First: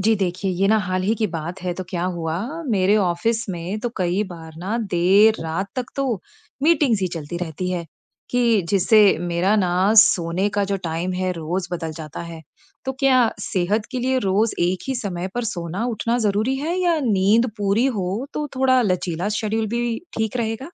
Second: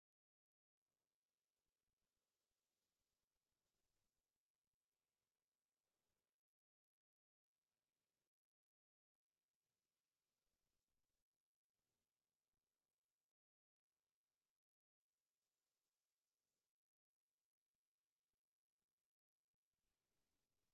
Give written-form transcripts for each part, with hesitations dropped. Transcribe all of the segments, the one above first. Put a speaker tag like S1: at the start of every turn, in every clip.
S1: जी देखिए, ये ना हाल ही की बात है तो क्या हुआ मेरे ऑफिस में तो कई बार ना देर रात तक तो मीटिंग्स ही चलती रहती है कि जिससे मेरा ना सोने का जो टाइम है रोज बदल जाता है। तो क्या सेहत के लिए रोज एक ही समय पर सोना उठना ज़रूरी है या नींद पूरी हो तो थोड़ा लचीला शेड्यूल भी ठीक रहेगा?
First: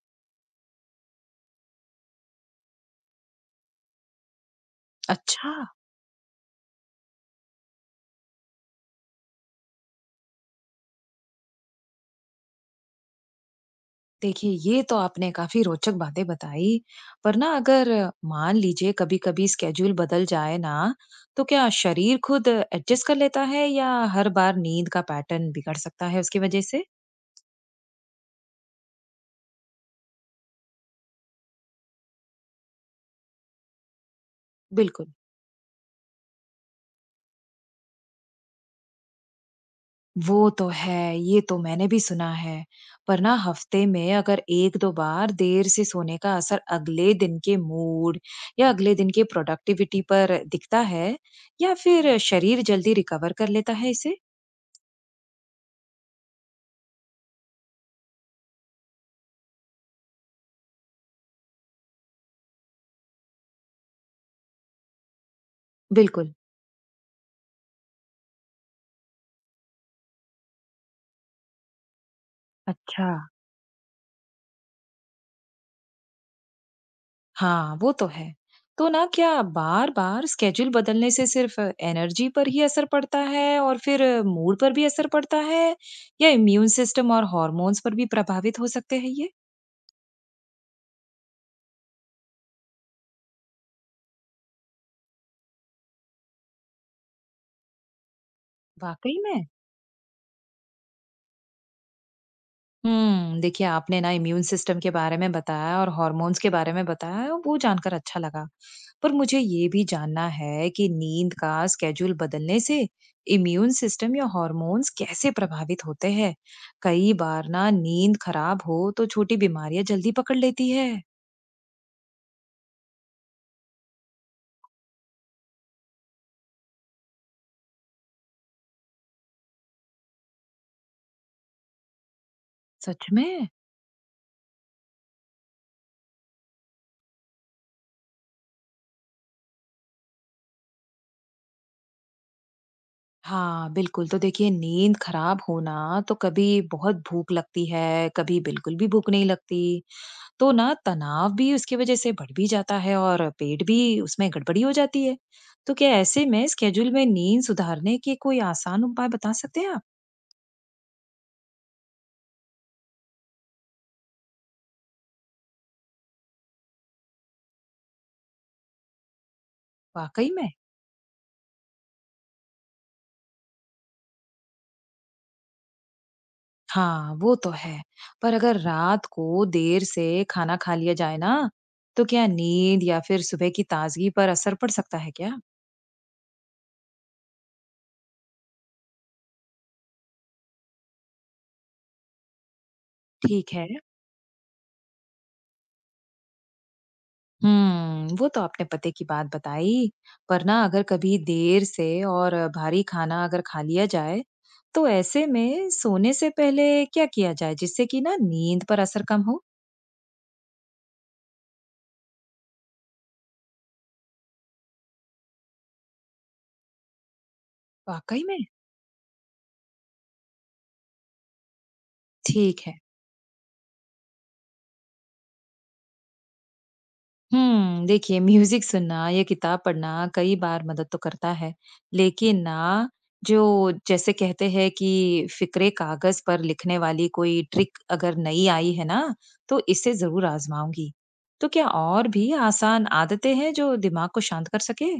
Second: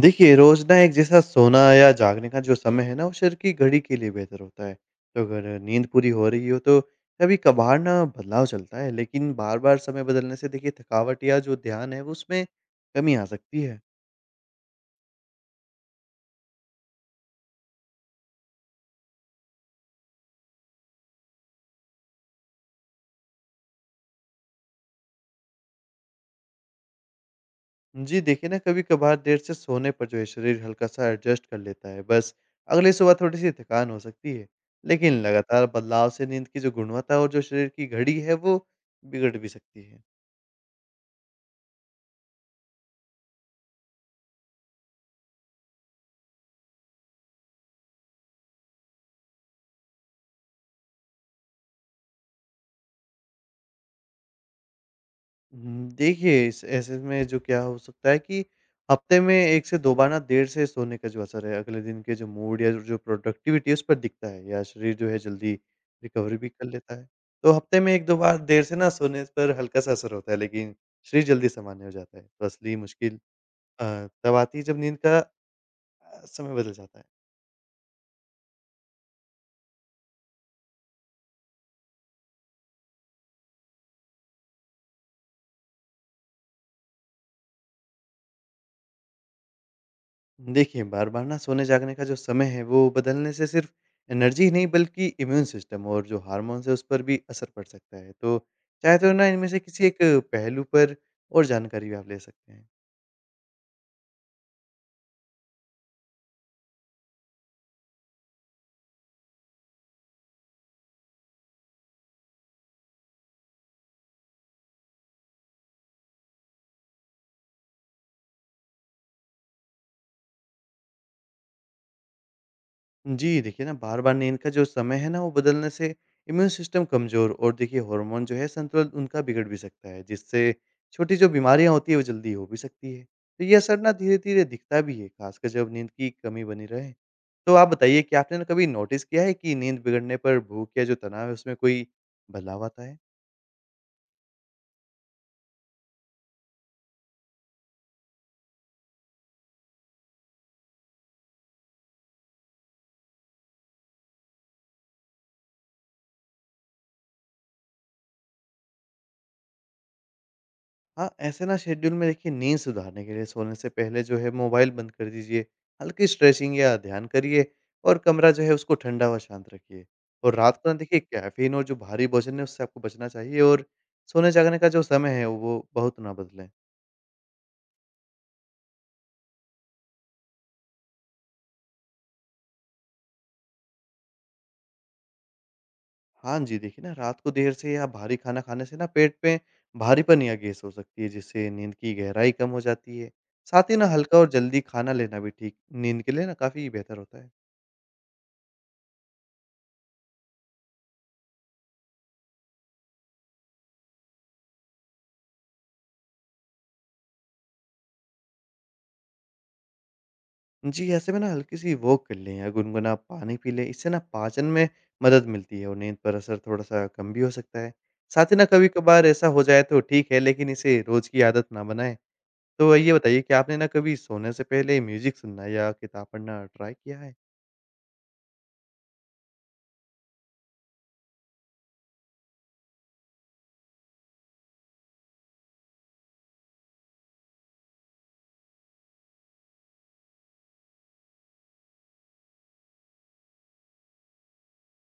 S2: देखिए, रोज़ ना एक जैसा सोना या जागने का जो समय है ना, वो शरीर की घड़ी के लिए बेहतर होता है। तो
S1: अच्छा।
S2: अगर नींद पूरी हो रही हो, तो कभी-कभार ना बदलाव चलता है, लेकिन बार-बार समय बदलने से देखिए थकावट या जो ध्यान है, वो उसमें कमी आ सकती है।
S1: देखिए, ये तो आपने काफ़ी रोचक बातें बताई, पर ना अगर मान लीजिए कभी-कभी स्केड्यूल बदल जाए ना, तो क्या शरीर खुद एडजस्ट कर लेता है या हर बार नींद का पैटर्न बिगड़ सकता है उसकी वजह से?
S2: जी, देखिए ना कभी-कभार देर से सोने पर जो है शरीर हल्का-सा एडजस्ट कर लेता है, बस अगली सुबह थोड़ी-सी थकान हो सकती है।
S1: बिल्कुल।
S2: लेकिन लगातार बदलाव से नींद की जो गुणवत्ता और जो शरीर की घड़ी है, वो बिगड़ भी सकती है।
S1: वो तो है, ये तो मैंने भी सुना है। पर ना हफ्ते में अगर 1-2 बार देर से सोने का असर अगले दिन के मूड या अगले दिन की प्रोडक्टिविटी पर दिखता है या फिर शरीर जल्दी रिकवर कर लेता है इसे?
S2: देखिए इस ऐसे में जो क्या हो सकता है कि हफ्ते में 1 से 2 बार ना देर से सोने का जो असर है, अगले दिन के जो मूड या जो प्रोडक्टिविटी है उस पर दिखता है या शरीर जो है जल्दी
S1: बिल्कुल।
S2: रिकवरी भी कर लेता है। तो हफ्ते में 1-2 बार देर से ना सोने पर हल्का-सा असर होता है, लेकिन शरीर जल्दी सामान्य हो जाता है। तो असली
S1: अच्छा।
S2: मुश्किल अ, तब आती है जब नींद का समय बदल जाता है।
S1: हाँ, वो तो है। तो ना क्या बार-बार स्केड्यूल बदलने से सिर्फ एनर्जी पर ही असर पड़ता है और फिर मूड पर भी असर पड़ता है या इम्यून सिस्टम और हॉर्मोन्स पर भी प्रभावित हो सकते हैं ये?
S2: देखिए, बार-बार ना सोने-जागने का जो समय है, वो बदलने से सिर्फ़ एनर्जी ही नहीं बल्कि इम्यून सिस्टम और जो हार्मोन्स है, उस पर भी असर पड़ सकता है। तो चाहे तो
S1: वाक़ई
S2: ना
S1: में?
S2: इनमें से किसी एक पहलू पर और जानकारी भी आप ले सकते हैं।
S1: देखिए आपने ना इम्यून सिस्टम के बारे में बताया और हॉर्मोन्स के बारे में बताया वो जानकर अच्छा लगा। पर मुझे ये भी जानना है कि नींद का स्केड्यूल बदलने से इम्यून सिस्टम या हॉर्मोन्स कैसे प्रभावित होते हैं। कई बार ना नींद खराब हो तो छोटी बीमारियां जल्दी पकड़ लेती है।
S2: जी, देखिए ना बार-बार नींद का जो समय है ना, वो बदलने से इम्यून सिस्टम कमज़ोर और देखिए हार्मोन जो है संतुलन उनका बिगड़ भी सकता है, जिससे छोटी जो बीमारियाँ होती हैं वो जल्दी हो भी सकती है।
S1: सच
S2: तो
S1: में।
S2: ये असर ना धीरे-धीरे दिखता भी है, खासकर जब नींद की कमी बनी रहे। तो आप बताइए कि आपने ना कभी नोटिस किया है कि नींद बिगड़ने पर भूख या जो तनाव है उसमें कोई बदलाव आता है?
S1: हाँ बिल्कुल, तो देखिए नींद खराब होना तो कभी बहुत भूख लगती है कभी बिल्कुल भी भूख नहीं लगती। तो ना तनाव भी उसकी वजह से बढ़ भी जाता है और पेट भी उसमें गड़बड़ी हो जाती है। तो क्या ऐसे में स्केड्यूल में नींद सुधारने के कोई आसान उपाय बता सकते हैं आप?
S2: हाँ, ऐसे ना शेड्यूल में देखिए नींद सुधारने के लिए सोने से पहले जो है मोबाइल बंद कर दीजिए, हल्की स्ट्रेचिंग या ध्यान करिए और कमरा जो है उसको ठंडा व शांत रखिए।
S1: वाक़ई
S2: और
S1: में?
S2: रात को ना देखिए कैफ़ीन और जो भारी भोजन है उससे आपको बचना चाहिए, और सोने-जागने का जो समय है वो बहुत ना बदलें।
S1: हाँ, वो तो है। पर अगर रात को देर से खाना खा लिया जाए ना, तो क्या नींद या फिर सुबह की ताज़गी पर असर पड़ सकता है क्या?
S2: हाँ जी, देखिए ना रात को देर से या भारी खाना खाने से ना पेट में भारीपन या गैस हो सकती है, जिससे नींद की गहराई कम हो जाती है।
S1: ठीक है।
S2: साथ ही ना हल्का और जल्दी खाना लेना भी ठीक नींद के लिए ना काफ़ी बेहतर होता है।
S1: वो तो आपने पते की बात बताई। पर ना अगर कभी देर से और भारी खाना अगर खा लिया जाए तो ऐसे में सोने से पहले क्या किया जाए जिससे कि ना नींद पर असर कम हो।
S2: जी, ऐसे में ना हल्की-सी वॉक कर लें या गुनगुना पानी पी लें, इससे ना पाचन में मदद मिलती है और नींद पर असर थोड़ा-सा कम भी हो सकता है।
S1: वाकई
S2: साथ ही
S1: में।
S2: ना कभी-कभार ऐसा हो जाए तो ठीक है, लेकिन इसे रोज़ की आदत ना बनाएँ।
S1: ठीक
S2: तो
S1: है।
S2: ये बताइए कि आपने ना कभी सोने से पहले म्यूज़िक सुनना या किताब पढ़ना ट्राई किया है?
S1: देखिए म्यूजिक सुनना या किताब पढ़ना कई बार मदद तो करता है, लेकिन ना जो जैसे कहते हैं कि फिक्रे कागज पर लिखने वाली कोई ट्रिक अगर नई आई है ना तो इसे जरूर आजमाऊंगी। तो क्या और भी आसान आदतें हैं जो दिमाग को शांत कर सके?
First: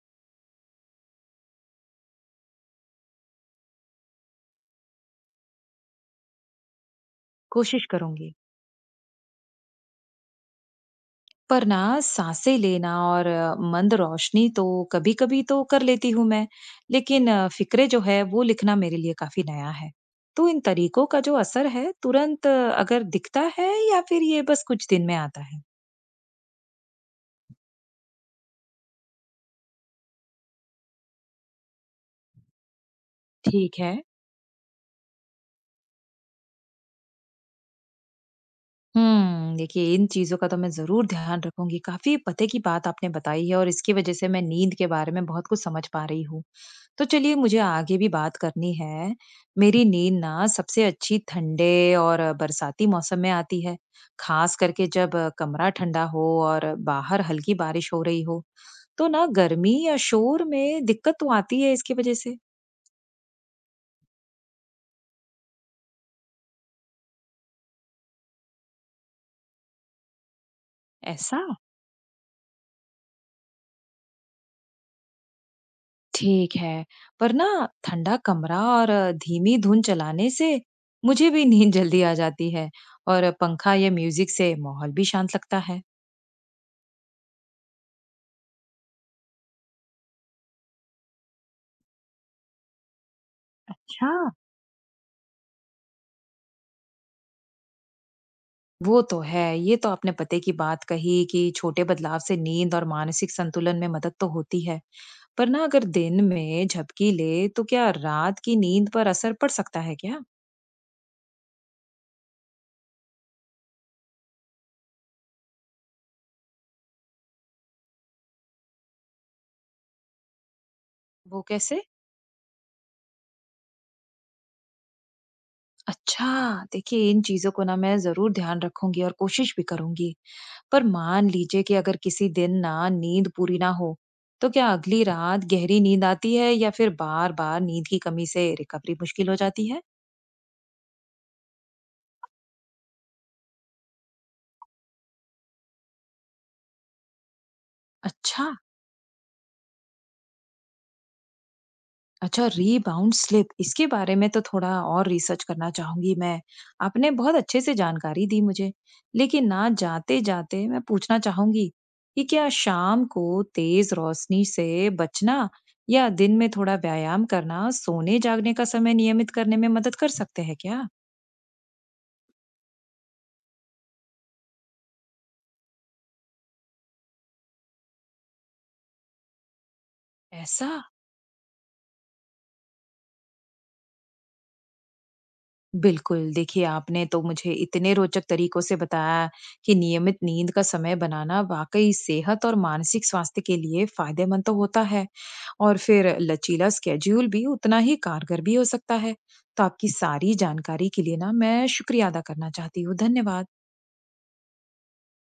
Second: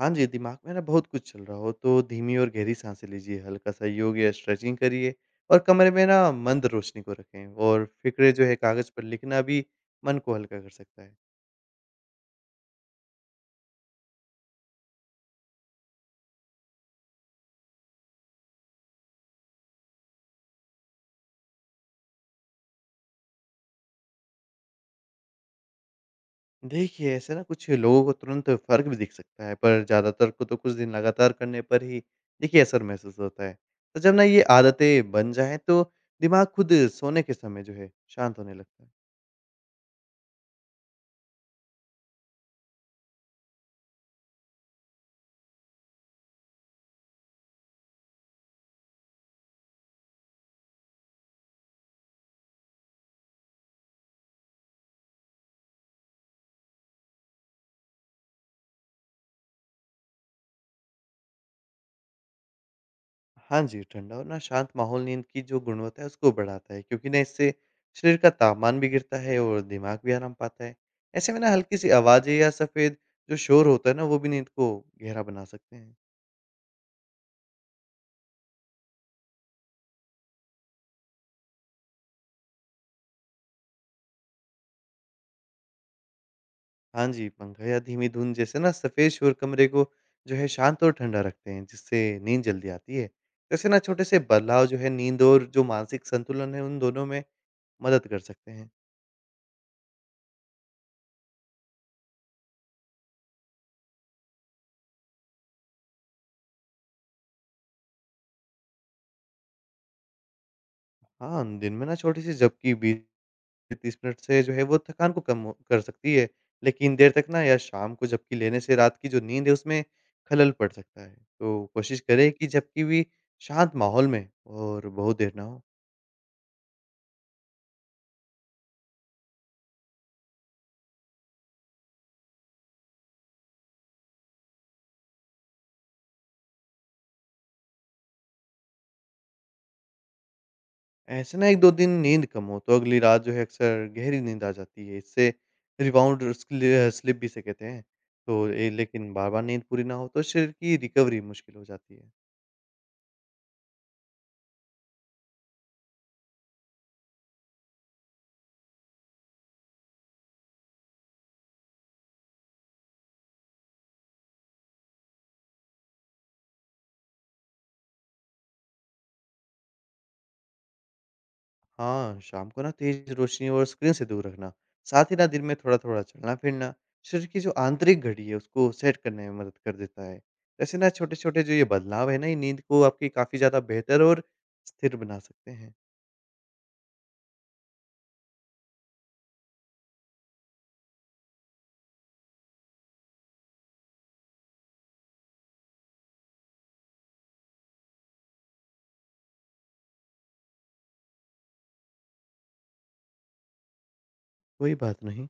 S2: हाँ जी, दिमाग में ना बहुत कुछ चल रहा हो तो धीमी और गहरी साँसें लीजिए, हल्का-सा योग या स्ट्रेचिंग करिए और कमरे में ना मंद रोशनी को रखें, और
S1: कोशिश
S2: फ़िक्रें
S1: करूंगी।
S2: जो है कागज़ पर लिखना भी मन को हल्का कर सकता है।
S1: पर ना साँसें लेना और मंद रोशनी तो कभी-कभी तो कर लेती हूँ मैं, लेकिन फ़िक्रे जो है वो लिखना मेरे लिए काफ़ी नया है। तो इन तरीकों का जो असर है तुरंत अगर दिखता है या फिर ये बस कुछ दिन में आता है?
S2: देखिए, ऐसे ना कुछ लोगों को तुरंत फ़र्क भी दिख सकता है, पर ज़्यादातर को तो कुछ दिन लगातार करने पर ही देखिए असर महसूस होता है।
S1: ठीक है।
S2: तो जब ना ये आदतें बन जाएँ, तो दिमाग खुद सोने के समय जो है शांत होने लगता है।
S1: देखिए इन चीज़ों का तो मैं ज़रूर ध्यान रखूँगी। काफ़ी पते की बात आपने बताई है और इसकी वजह से मैं नींद के बारे में बहुत कुछ समझ पा रही हूँ। तो चलिए मुझे आगे भी बात करनी है। मेरी नींद ना सबसे अच्छी ठंडे और बरसाती मौसम में आती है, खास करके जब कमरा ठंडा हो और बाहर हल्की बारिश हो रही हो। तो ना गर्मी या शोर में दिक्कत तो आती है इसकी वजह से।
S2: हाँ जी, ठंडा और ना शांत माहौल नींद की जो गुणवत्ता है उसको बढ़ाता है, क्योंकि ना इससे शरीर का तापमान भी गिरता है और दिमाग भी आराम पाता है। ऐसे
S1: ऐसा?
S2: में ना हल्की-सी आवाज़ें या सफ़ेद जो शोर होता है ना वो भी नींद को गहरा बना सकते हैं।
S1: ठीक है। पर ना ठंडा कमरा और धीमी धुन चलाने से मुझे भी नींद जल्दी आ जाती है और पंखा या म्यूज़िक से माहौल भी शांत लगता है।
S2: हाँ जी, पंखा या धीमी धुन जैसे ना सफ़ेद शोर कमरे को जो है शांत और ठंडा रखते हैं, जिससे नींद जल्दी आती है। ऐसे ना
S1: अच्छा।
S2: छोटे-से बदलाव जो है नींद और जो मानसिक संतुलन है, उन दोनों में मदद कर सकते हैं।
S1: वो तो है। ये तो आपने पते की बात कही कि छोटे बदलाव से नींद और मानसिक संतुलन में मदद तो होती है। पर ना अगर दिन में झपकी ले तो क्या रात की नींद पर असर पड़ सकता है क्या?
S2: हाँ, दिन में ना छोटी-सी झपकी 20 से 30 मिनट से जो है वो थकान को कर सकती है, लेकिन देर तक ना या शाम को झपकी लेने से रात की जो नींद है, उसमें खलल पड़ सकता है।
S1: वो
S2: तो
S1: कैसे?
S2: कोशिश करें कि झपकी भी शांत माहौल में और बहुत देर ना हो।
S1: अच्छा, देखिए इन चीज़ों को ना मैं ज़रूर ध्यान रखूँगी और कोशिश भी करूँगी। पर मान लीजिए कि अगर किसी दिन ना नींद पूरी ना हो, तो क्या अगली रात गहरी नींद आती है या फिर बार-बार नींद की कमी से रिकवरी मुश्किल हो जाती है?
S2: ऐसे ना 1-2 दिन नींद कम हो तो अगली रात जो है अक्सर गहरी नींद आ जाती है। इससे रिबाउंड स्लिप भी इसे कहते हैं। तो
S1: अच्छा।
S2: ए लेकिन बार-बार नींद पूरी ना हो तो शरीर की रिकवरी मुश्किल हो जाती है।
S1: अच्छा, रीबाउंड स्लिप, इसके बारे में तो थोड़ा और रिसर्च करना चाहूंगी मैं। आपने बहुत अच्छे से जानकारी दी मुझे, लेकिन ना जाते जाते मैं पूछना चाहूंगी कि क्या शाम को तेज रोशनी से बचना या दिन में थोड़ा व्यायाम करना सोने जागने का समय नियमित करने में मदद कर सकते हैं क्या?
S2: हाँ, शाम को ना तेज़ रोशनी और स्क्रीन से दूर रखना, साथ ही ना दिन में थोड़ा-थोड़ा चलना-फिरना, शरीर की जो आंतरिक घड़ी है उसको सेट करने में मदद कर देता है।
S1: ऐसा।
S2: ऐसे ना छोटे-छोटे जो ये बदलाव है ना, ये नींद को आपकी काफ़ी ज़्यादा बेहतर और स्थिर बना सकते हैं।
S1: बिल्कुल, देखिए आपने तो मुझे इतने रोचक तरीकों से बताया कि नियमित नींद का समय बनाना वाक़ई सेहत और मानसिक स्वास्थ्य के लिए फ़ायदेमंद तो होता है और फिर लचीला स्केड्यूल भी उतना ही कारगर भी हो सकता है। तो आपकी सारी जानकारी के लिए ना मैं शुक्रिया अदा करना चाहती हूँ। धन्यवाद।
S2: कोई बात नहीं।